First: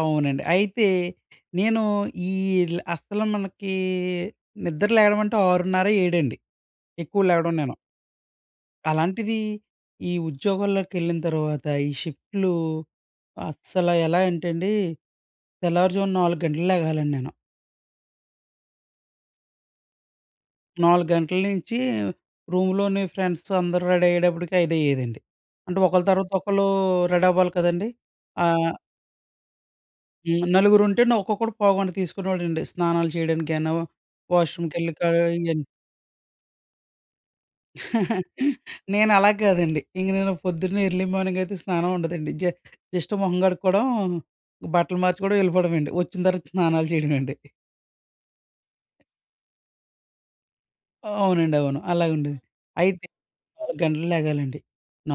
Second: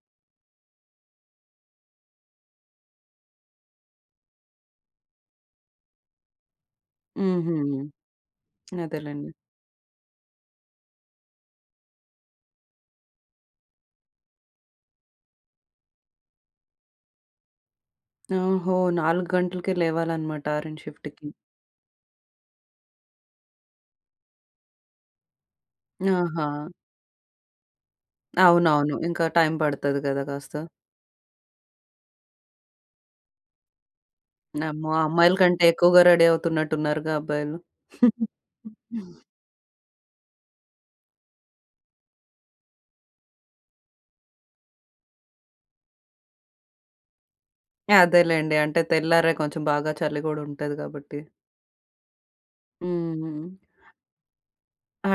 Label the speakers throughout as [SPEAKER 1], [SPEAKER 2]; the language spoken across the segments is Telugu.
[SPEAKER 1] అవునండి. అయితే నేను ఈల్ అస్సల మనకీ నిద్ర లేగడం అంటే 6:30 ఏడండి ఎక్కువ లేగడం
[SPEAKER 2] హుహు.
[SPEAKER 1] నేను.
[SPEAKER 2] అదేలేండి.
[SPEAKER 1] అలాంటిది ఈ ఉద్యోగంలోకెళ్ళిన తర్వాత ఈ షిప్ట్‌లు అస్సల ఎలా అంటండి తెల్లవారుజామున 4 గంటలకు లేగాలండి నేను...
[SPEAKER 2] ఓహో! 4 గంటలకే లేవాలనమాట ఆరింటి
[SPEAKER 1] 4
[SPEAKER 2] షిఫ్ట్‌కి.
[SPEAKER 1] గంటల నుంచి రూమ్‌లోనే ఫ్రెండ్స్‌తో అందరూ రెడీ అయ్యేటప్పడికి ఐదయ్యేదండి. అంటే ఒకళ్లు తర్వాత ఒకళ్ళూ
[SPEAKER 2] ఆహా!
[SPEAKER 1] రెడవ్వాలి కదండీ ఆహ్
[SPEAKER 2] అవునవును. ఇంకా టైమ్ పడతది గదా!
[SPEAKER 1] హ్మ్.
[SPEAKER 2] కాస్త.
[SPEAKER 1] నలుగురుంటేనే ఒక్కొక్కడు పోవుగంట తీసుకునేవాడండి. స్నానాలు చేయడానికైనా
[SPEAKER 2] నెమ్మో!
[SPEAKER 1] వాష్‌రూ‌మ్‌కెళ్ళి కడా
[SPEAKER 2] అమ్మాయిల కంటే
[SPEAKER 1] ఇయాన్ని.
[SPEAKER 2] ఎక్కువగా రెడీ అవుతున్నట్టు ఉన్నారుగా అబ్బాయిలు.
[SPEAKER 1] నేను అలా గ్గాదండి. ఇంక నేను పొద్దున్నే ఎర్‌లీ మార్నింగ్ అయితే స్నానం ఉండదండి. జ జస్ట్ మొహం గడుక్కోవడం, బట్టలు మార్చుకోవడం ఎళ్ళిపోవడమేండి. వచ్చిన తర్వాత స్నానాలు చేయడమేండి.
[SPEAKER 2] అదేలేండి. అంటే తెల్లారే కొంచెం బాగా చలి గూడా ఉంటది గాబట్టి.
[SPEAKER 1] అవునండి. అవును. అలాగుండే. అయితే
[SPEAKER 2] హుహు.
[SPEAKER 1] 4 గంటలు లెగాలండి.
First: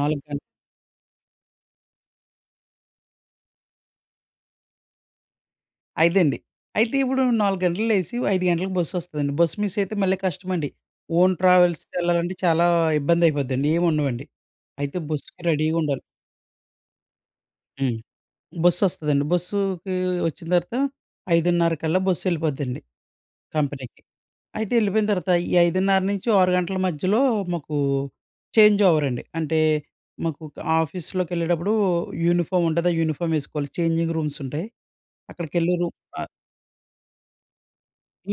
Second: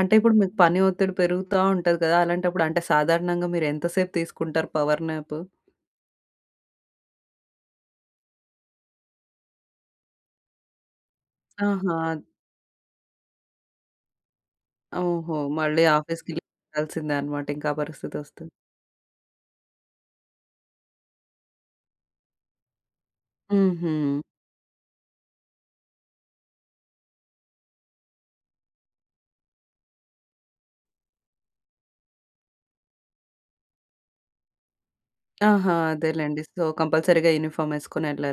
[SPEAKER 2] అంటే ఇప్పుడు
[SPEAKER 1] గంటలు
[SPEAKER 2] మీకు పని ఒత్తిడి పెరుగుతా ఉంటది గదా! అలాంటప్పుడు అంటే సాధారణంగా మీరు ఎంత సేపు తీసుకుంటారు పవర్ న్యాపు?
[SPEAKER 1] ఐదండి. అయితే ఇప్పుడు 4 గంటలకు లేసి 5 గంటలకు బస్సొస్తదండి. బస్ మిస్సయితే మళ్ళీ కష్టమండి. ఓన్
[SPEAKER 2] ఆహా!
[SPEAKER 1] ట్రావెల్స్‌కెళ్ళాలంటే చాలా ఇబ్బందయిపోద్దండి ఏమి ఉండవండి. అయితే
[SPEAKER 2] ఓహో!
[SPEAKER 1] బస్సుకి
[SPEAKER 2] మళ్ళీ
[SPEAKER 1] రెడీగుండాలి.
[SPEAKER 2] ఆఫీస్‌కి లీవ్ పెట్టాల్సిందే అనమాట. ఇంక ఆ
[SPEAKER 1] హ్మ్.
[SPEAKER 2] పరిస్థితొస్తే.
[SPEAKER 1] బస్సొస్తదండి. బస్సుకీ వచ్చిన తర్వాత 5:30 కల్లా బస్సెళ్ళిపోద్దండి కంపెనీకి.
[SPEAKER 2] హుహు.
[SPEAKER 1] అయితే ఎళ్ళిపోయిన తర్వాత ఈ 5:30 నుంచి ఓ 6 గంటల మధ్యలో మాకు చేంజ్ ఓవర్ అండి. అంటే మాకు ఆఫీస్‌లోకెళ్ళేటప్పుడు యూనిఫామ్ ఉంటది. ఆ యూనిఫార్మ్ వేసుకోవాలి. చేంజింగ్ రూమ్స్ ఉంటాయి.
[SPEAKER 2] ఆహా!
[SPEAKER 1] అక్కడికెళ్లి రూ ఆహ్
[SPEAKER 2] అదేలేండి. సో కంపల్సరీ‌గా యూనిఫార్మ్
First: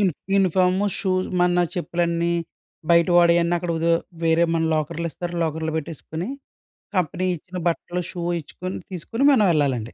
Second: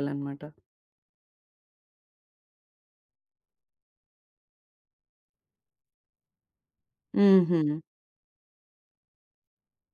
[SPEAKER 1] యూ యూనిఫాము, షూ మన చెప్పులన్నీ బయట వాడేయన్నీ అక్కడ ఒదె వేరే మన లాకర్‌లిస్తారు. లాకర్‌లో పెట్టేసుకొని కంపెనీ ఇచ్చిన
[SPEAKER 2] హుహు.
[SPEAKER 1] బట్టలు, షూ ఇచ్చుకుని తీసుకుని మనం వెళ్ళాలండి.